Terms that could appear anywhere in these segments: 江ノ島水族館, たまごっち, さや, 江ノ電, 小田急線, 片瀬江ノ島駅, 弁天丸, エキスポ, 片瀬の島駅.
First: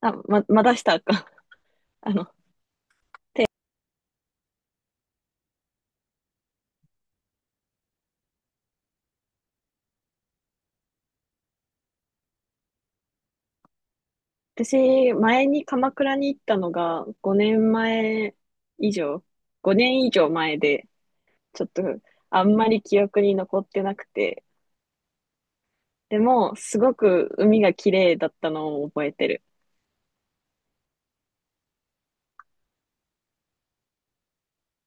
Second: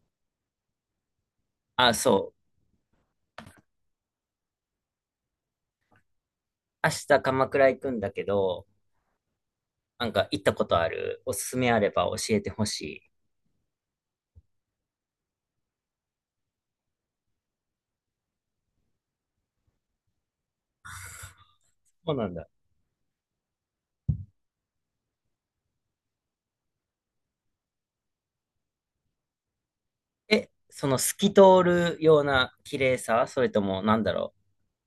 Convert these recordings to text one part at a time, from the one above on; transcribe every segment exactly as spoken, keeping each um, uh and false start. あ、ま、まだしたか。あ、あの、そう。明日鎌倉行くんだけど、なんか行ったことある？おすすめあれば教えてほしい。私、前に鎌倉に行ったのがごねんまえ以上、ごねん以上前で、ちょっとそうなんあだ。んまり記憶に残ってなくて、でも、すごく海が綺麗だったのを覚えてる。え、その透き通るような綺麗さ、それともなんだろ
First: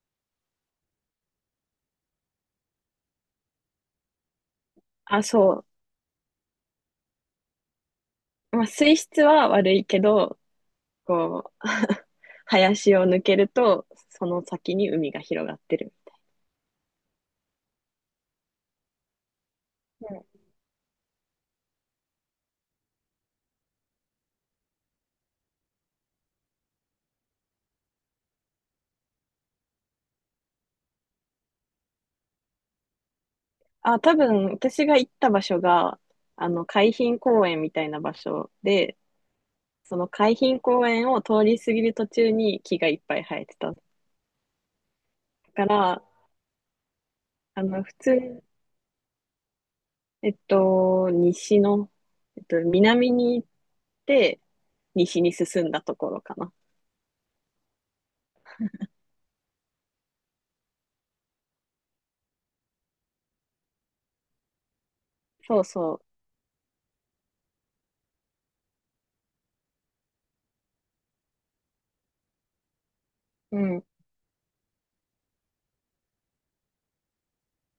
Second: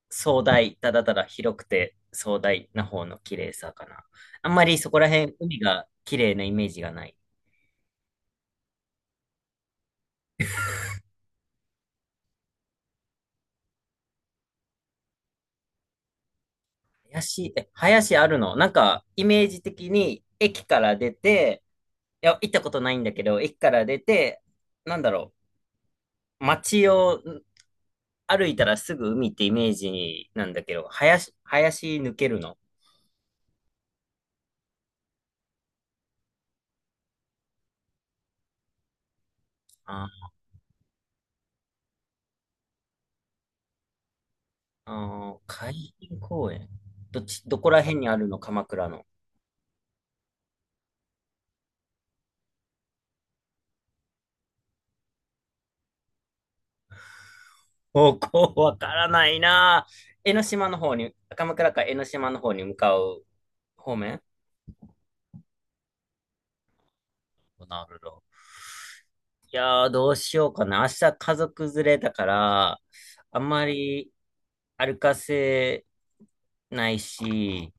う、壮大、ただただ広くて壮大な方の綺麗さかな。あんまりそこらあ、辺、海そが綺麗なイメージがない。う。まあ、水質は悪いけど、こう、林を抜けると、その先に海が広がってる。林、え、林あるの？なんか、イメージ的うにん。駅から出て、いや、行ったことないんだけど、駅から出て、なんだろう、街を歩いたらすぐ海ってイメージなんだけど、林、林抜けるの？あ、多分、私が行った場所が、あの、海浜公園みたいな場所で、そのあ、海浜公園を通り過ぎる途中に木がいっぱい生えてた。だあー、か海ら、浜公園。どっち、どあこらの、普辺に通あるのに、鎌倉の？えっと、西の、えっと、南に行って、西に進んだところかな。方向わからないなぁ。江ノ島の方に、鎌倉か江ノ島の方に向かう方面？そうそなるほど。いやー、どうしようかな。明日家族連れだから、あんう。うまん。り歩かせないし、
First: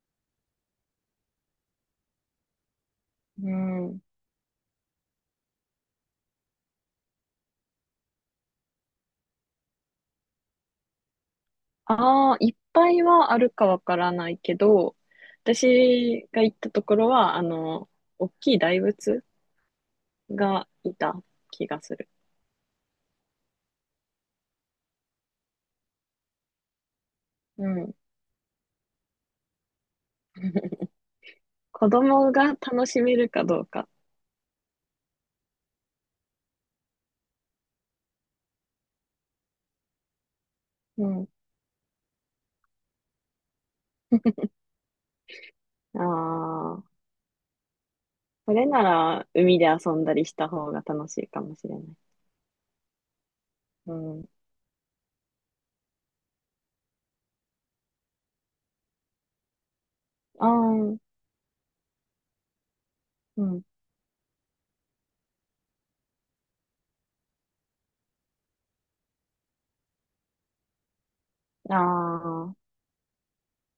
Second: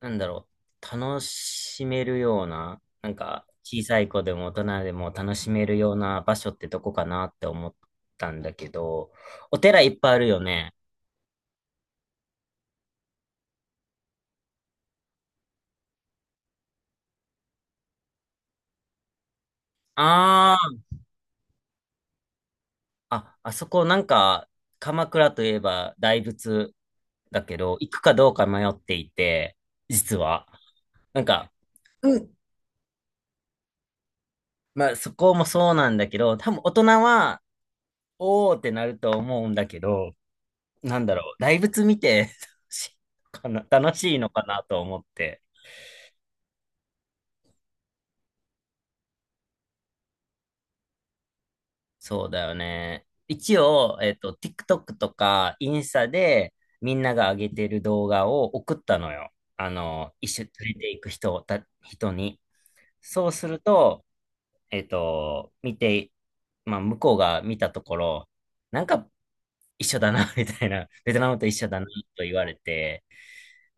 なんだろう、楽しめるような、なんかう小さん。い子でも大人でも楽しめるような場所ってどこかなって思ったんだけど、お寺いっぱいあるよね。ああ、いっぱいはあるかわからないけど、私が行ったところは、あの、大きい大仏があいた気がする。あ、あ、あそこなんか、鎌倉といえば大仏だけうど、行ん。くかどうか迷っていて、実は。なんか、子うん、供が楽しめるかどうか。まあそこもそうなんだけど、多分大人は、おーってなると思うんだけど、なんうだろん。う、大仏見て 楽しいのかな、楽しいのかなと思って。ああ。それなら、海で遊んだりした方が楽しいかもしれない。そうだよね。一う応、えっん。と、TikTok とかインスタでみんなが上げてる動画を送ったのよ。あの、一緒あに連れてあ、いく人をた、人に。そううするん。と、えっと、見て、まあ、向こうが見たところ、なんか一緒だな、みたいな、ベトナムと一緒あだな、と言われあ、て、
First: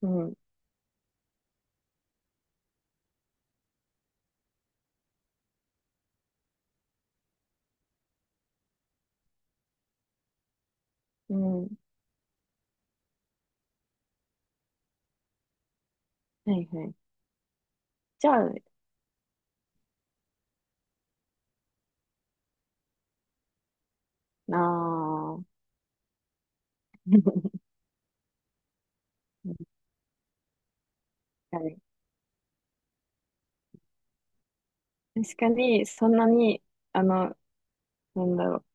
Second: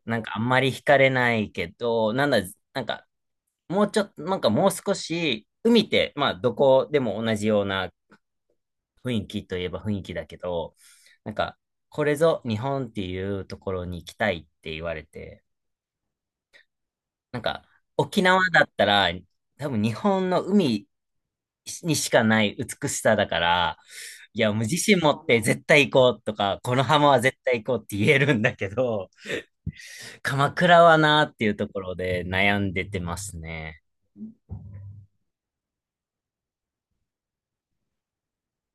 うなんかん。あんまり惹かれないけど、なんだ、なんかもうちょっと、なんかもう少し、海って、まあ、どこでも同じような雰囲気といえば雰囲気だけど、なんうか、ん。はこれぞ日本っていうところに行きたいって言われて、いはい。なんか、沖じゃ縄あ、だったら、多分日本の海にしかない美しさだから、いや、あもう自信持ってあ、絶対行こうとか、この浜は絶対 行こうって言えるんだけど、鎌倉はなーっていう確とかに。ころで悩んでてますね。確かに、そんなに、あの、なんだろう。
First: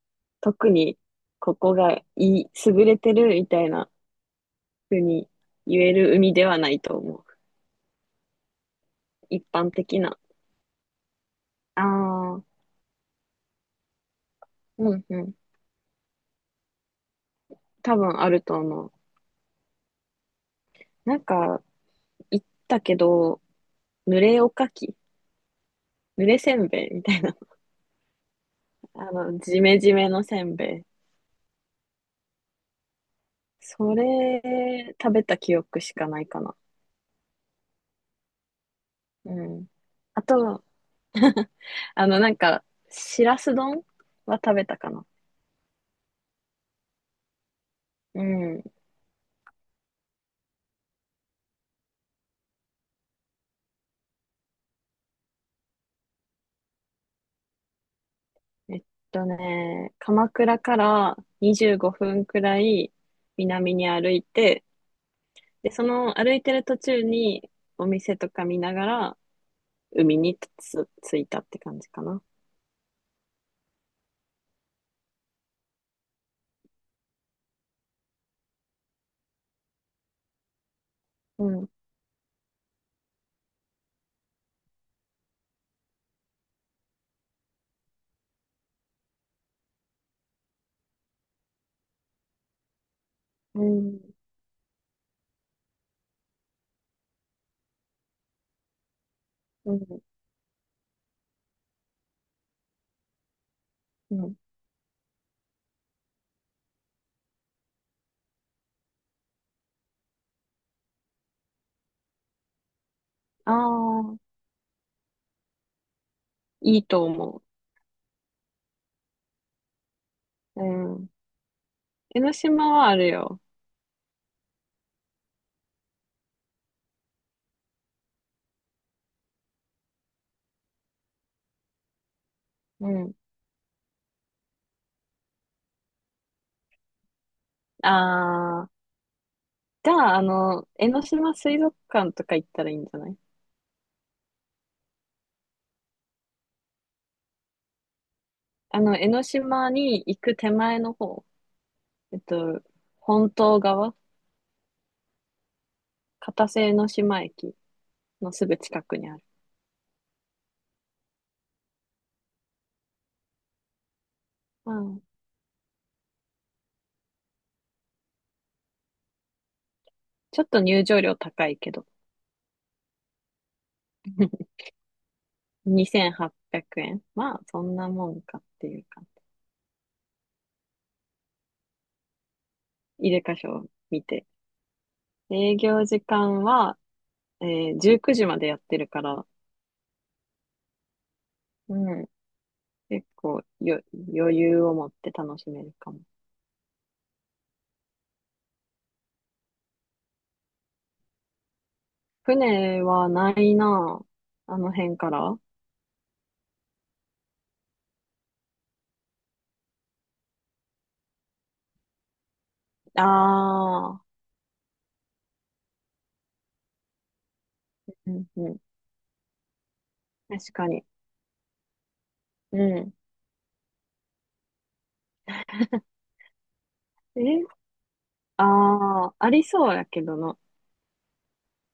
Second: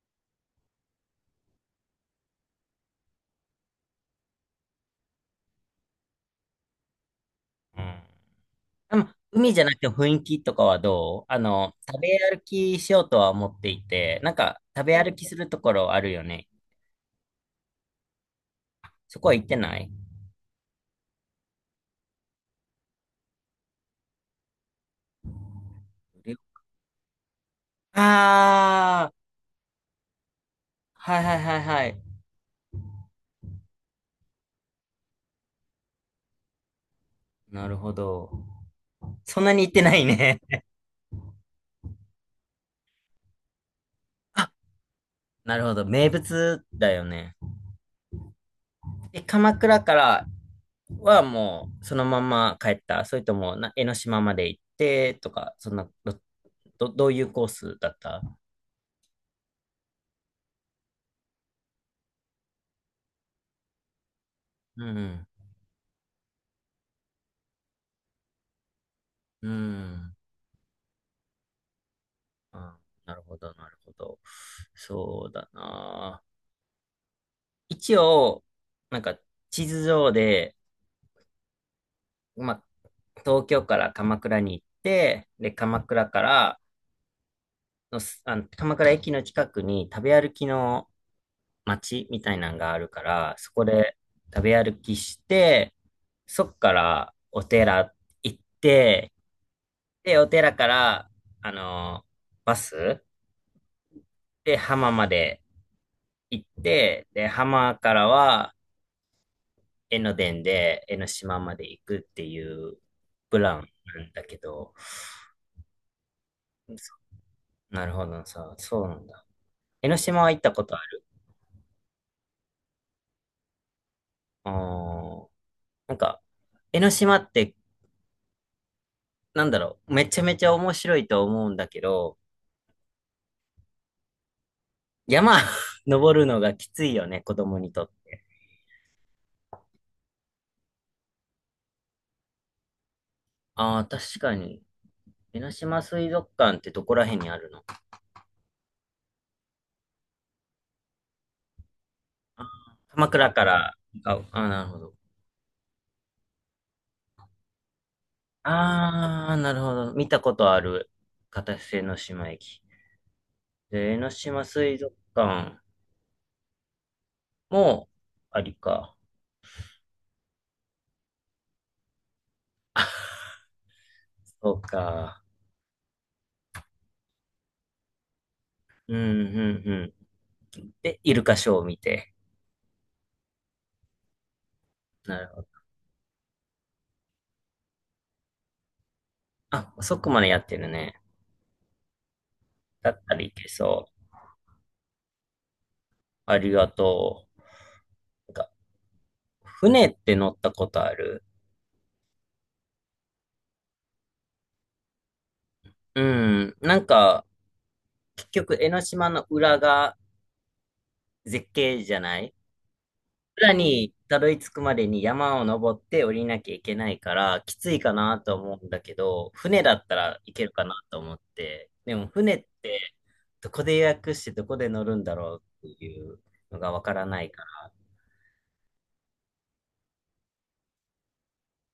特に、ここがいい、優れてるみたいな風に言える海ではないと思う。うん。でも一海じゃな般くて的雰な。囲気とかはどうあの、あ食べ歩あ、きしようとは思っていて、なんか食べうん歩うきん。するところあるよね。多分あると思う。そこは行ってない？なんか、行ったけど、濡れおかきぬれせんべいみたいな。あああー、の、ジメジメのせんべい。はいはいはいはい。それ、食べた記憶しかないかな。なるほど。うそんなにん。行ってないあね。と、あの、なんか、しらす丼 はあ、食べたかな。なるほど。名物だよね。うん。で、鎌倉からはもうそのまま帰った？それともな江ノ島まで行ってとか、そんな、ど、ど、どういうコースだった？えっとね、鎌倉からにじゅうごふんくらい南に歩いて、うん。で、その歩いてる途中にお店とか見ながらうん。海につ、着いたって感じかな。あー、なるほど、なるほど。そうだな。一応、なんか地図上で、うん。まあ、東京から鎌倉に行って、で、鎌倉からのす、あの、鎌倉駅の近くに食べ歩きの街みたいなのがあるから、そうこでん。食べ歩きして、そっからお寺行って、うん。で、お寺から、あの、バスうん。で浜まで行って、で、浜からは、江ノ電で江ノ島まで行くっていうプあランなんあ、だけど、いいそと思なるほどさ、そうなんだ。江ノ島は行ったう。うことある？ん。江ノ島はあるよ。あー、なんか、江ノ島って、なんだろう、めちゃめちゃ面白いと思うんだけど、うん。山 登るのがきついよね、子供にとって。ああ、じゃあ、あの、江ノ島水族館とか行ったらいいんじゃない？ああ、確かに。江ノ島水族館ってどこら辺にあるの？あの、江ノ島に行く手前の方、えっと、鎌本倉か島ら？側、あ、あ、なるほど。片瀬江ノ島駅のすぐ近くにある。ああ、なるほど。見たことある。片瀬の島駅。で、江ノ島う水族ん。館もありか。ちょっと入場料高いけど、そう か。にせんはっぴゃくえん。まあ、そんなもんかっていううん、か、うん、うん。で、イルカショーを見て。入れ箇所を見て。なるほど。営業時間は、えー、じゅうくじまでやってるから、あ、そこまでやってるね。うん、だっ結たらい構けよそう。余裕を持って楽しめるかも。ありがとう。なんか、船って乗ったことある？船はないなあ。あの辺から。あうん。なんか、結局、江ノ島の裏が絶景じゃない村にあ、たどり着くまでに山を登って降りなきゃいけないから、きついかうなんとう思ん。うんだけど、船だったらいける確かかなに。と思って、でも船っうん。てどこで予約してどこで乗るんだろうっていうのがわからないかえら、ああー、ありそうやけどな。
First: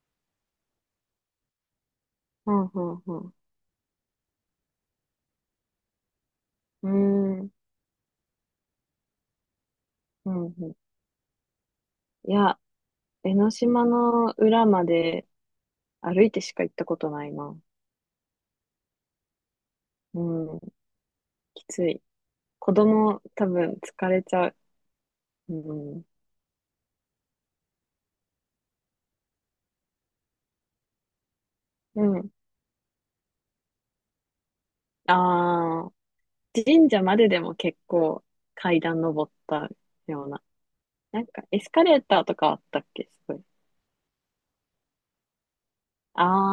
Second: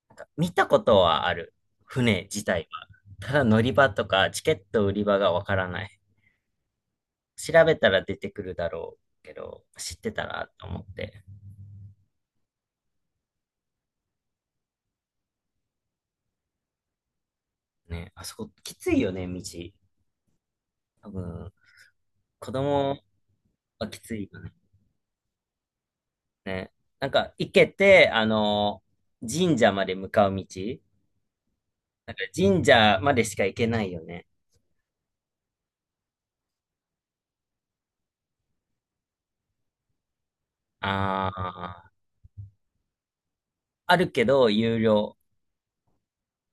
なんか見たことはある、船自う体んは。うたんだ乗り場とかチケット売り場がわからない。うん。うーん。調べたら出てくるだろうけど、知ってたうんらとうん。思って。いや、江ノ島の裏まで歩いてしか行ったことないな。ね、あそこきついよね、道。うん。多分、きつい。子子供供多分はき疲つれいちよゃね。う。うん。ね。なんか、行けて、あの、神社まで向かう道、うなんかん。神社までしか行けないよね。ああ。神社まででも結構階段登ったような。なんあかエスカあ、レーターとかあったっけすごい。あるけど、有料。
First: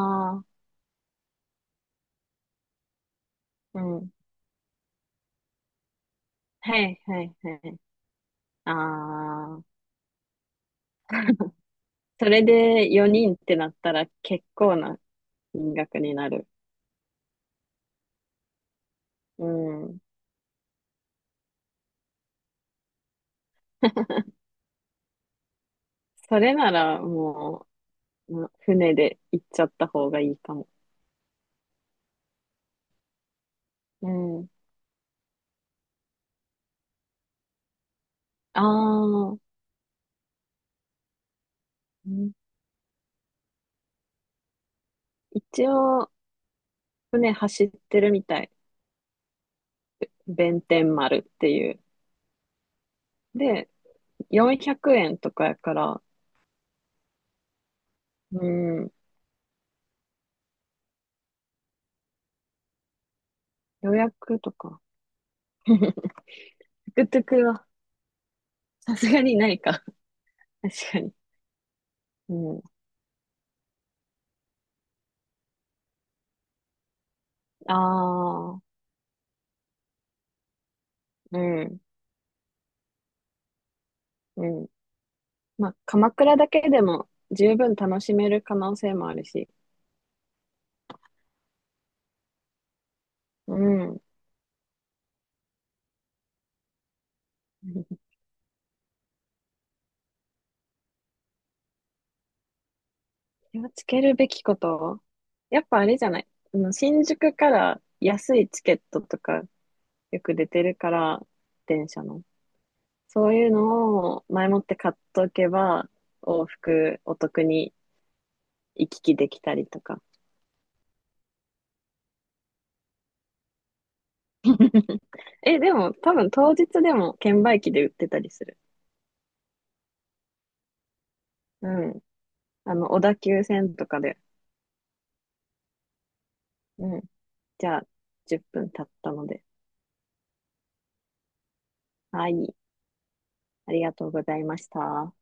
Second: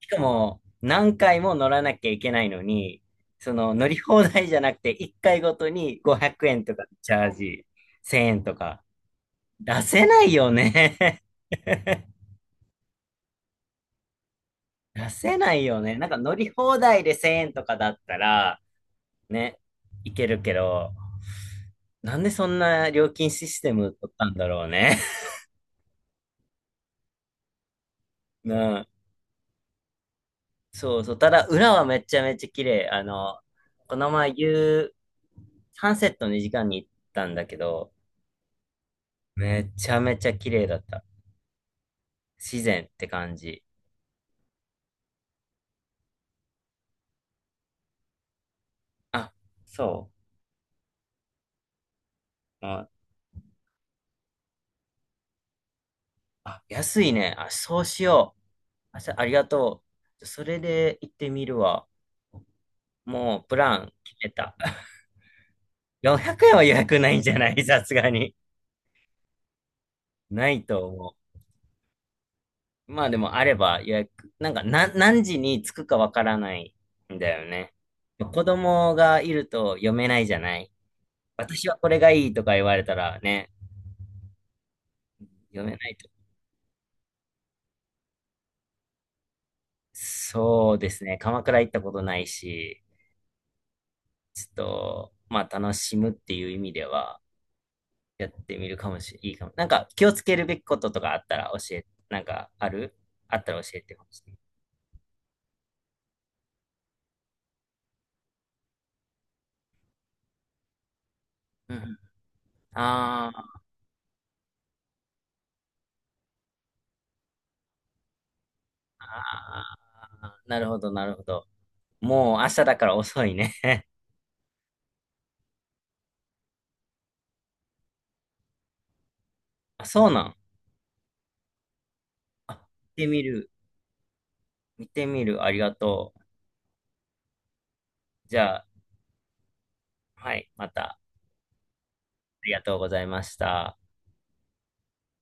しかあ、も、何回も乗らなきゃいけないのに、その、う乗りん。放題じゃなくて、いっかいごとにごひゃくえんとはかいチはャーいはジ、い。せんえんとあか。あ、出せないよね。それでよにんってなったら結構な出せない金よね。額なんにかな乗る。り放題でせんえんとかだったら、うね、ん。いけるけど、なんでそんな料金システム取ったんだろうね。それならもう、うんうん。船で行っちゃった方がいいかも。そうそう。ただ、裏はめちゃめちゃ綺麗。あの、こうの前、ん。夕、サンセットにじかんに行ったんだけど、ああ、うめちゃめちゃ綺麗だった。ん、自然って感じ。一応、船走ってるみたい。あ、そ弁天丸っていう。う。あ、で、よんひゃくえんとかやから、あ安いね。あ、そうしよう。うん。あ、さありがとう。それで行ってみるわ。もう、プラン予決め約とた。か。よんひゃくえんは予 約トゥクないトんゥじクゃないは、さすがに。さすがにないか。ないと確か思に。う。うん。まあでもあれば予約、なんかな何時に着くかわからないんだよね。あ子あ、供がいると読めないじゃない。う私はん、これがいいとか言われたらね、うん。読まあ、めないと。鎌倉だけでも十分楽しめる可能性もあるし。そうですね。鎌倉行ったことないし、うん。ちょっと、まあ楽しむっていう意味ではやってみるかもしれないいかも。なんか気をつけるべきこととかあったら教え、なんかあるあった気らを教えつてけほるしべい。きこと、やっぱあれじゃない。あの新宿から安いチケットとかよく出てるから、う電ん。車の。そういうあのを前もって買っとけば、往復お得に行き来できたりあ、とか。なるほど、なるほど。もう明日だから遅いね。え、でも、多分当日でも券売機で売ってたりする。あ、そうなの？うん。あ、あの、小見て田み急る。線とかで。見てみる。ありがとう。うん。じゃあ、じ10ゃあ、分経ったので。はい。また、あはりい。がとうございましあた。りがとうございました。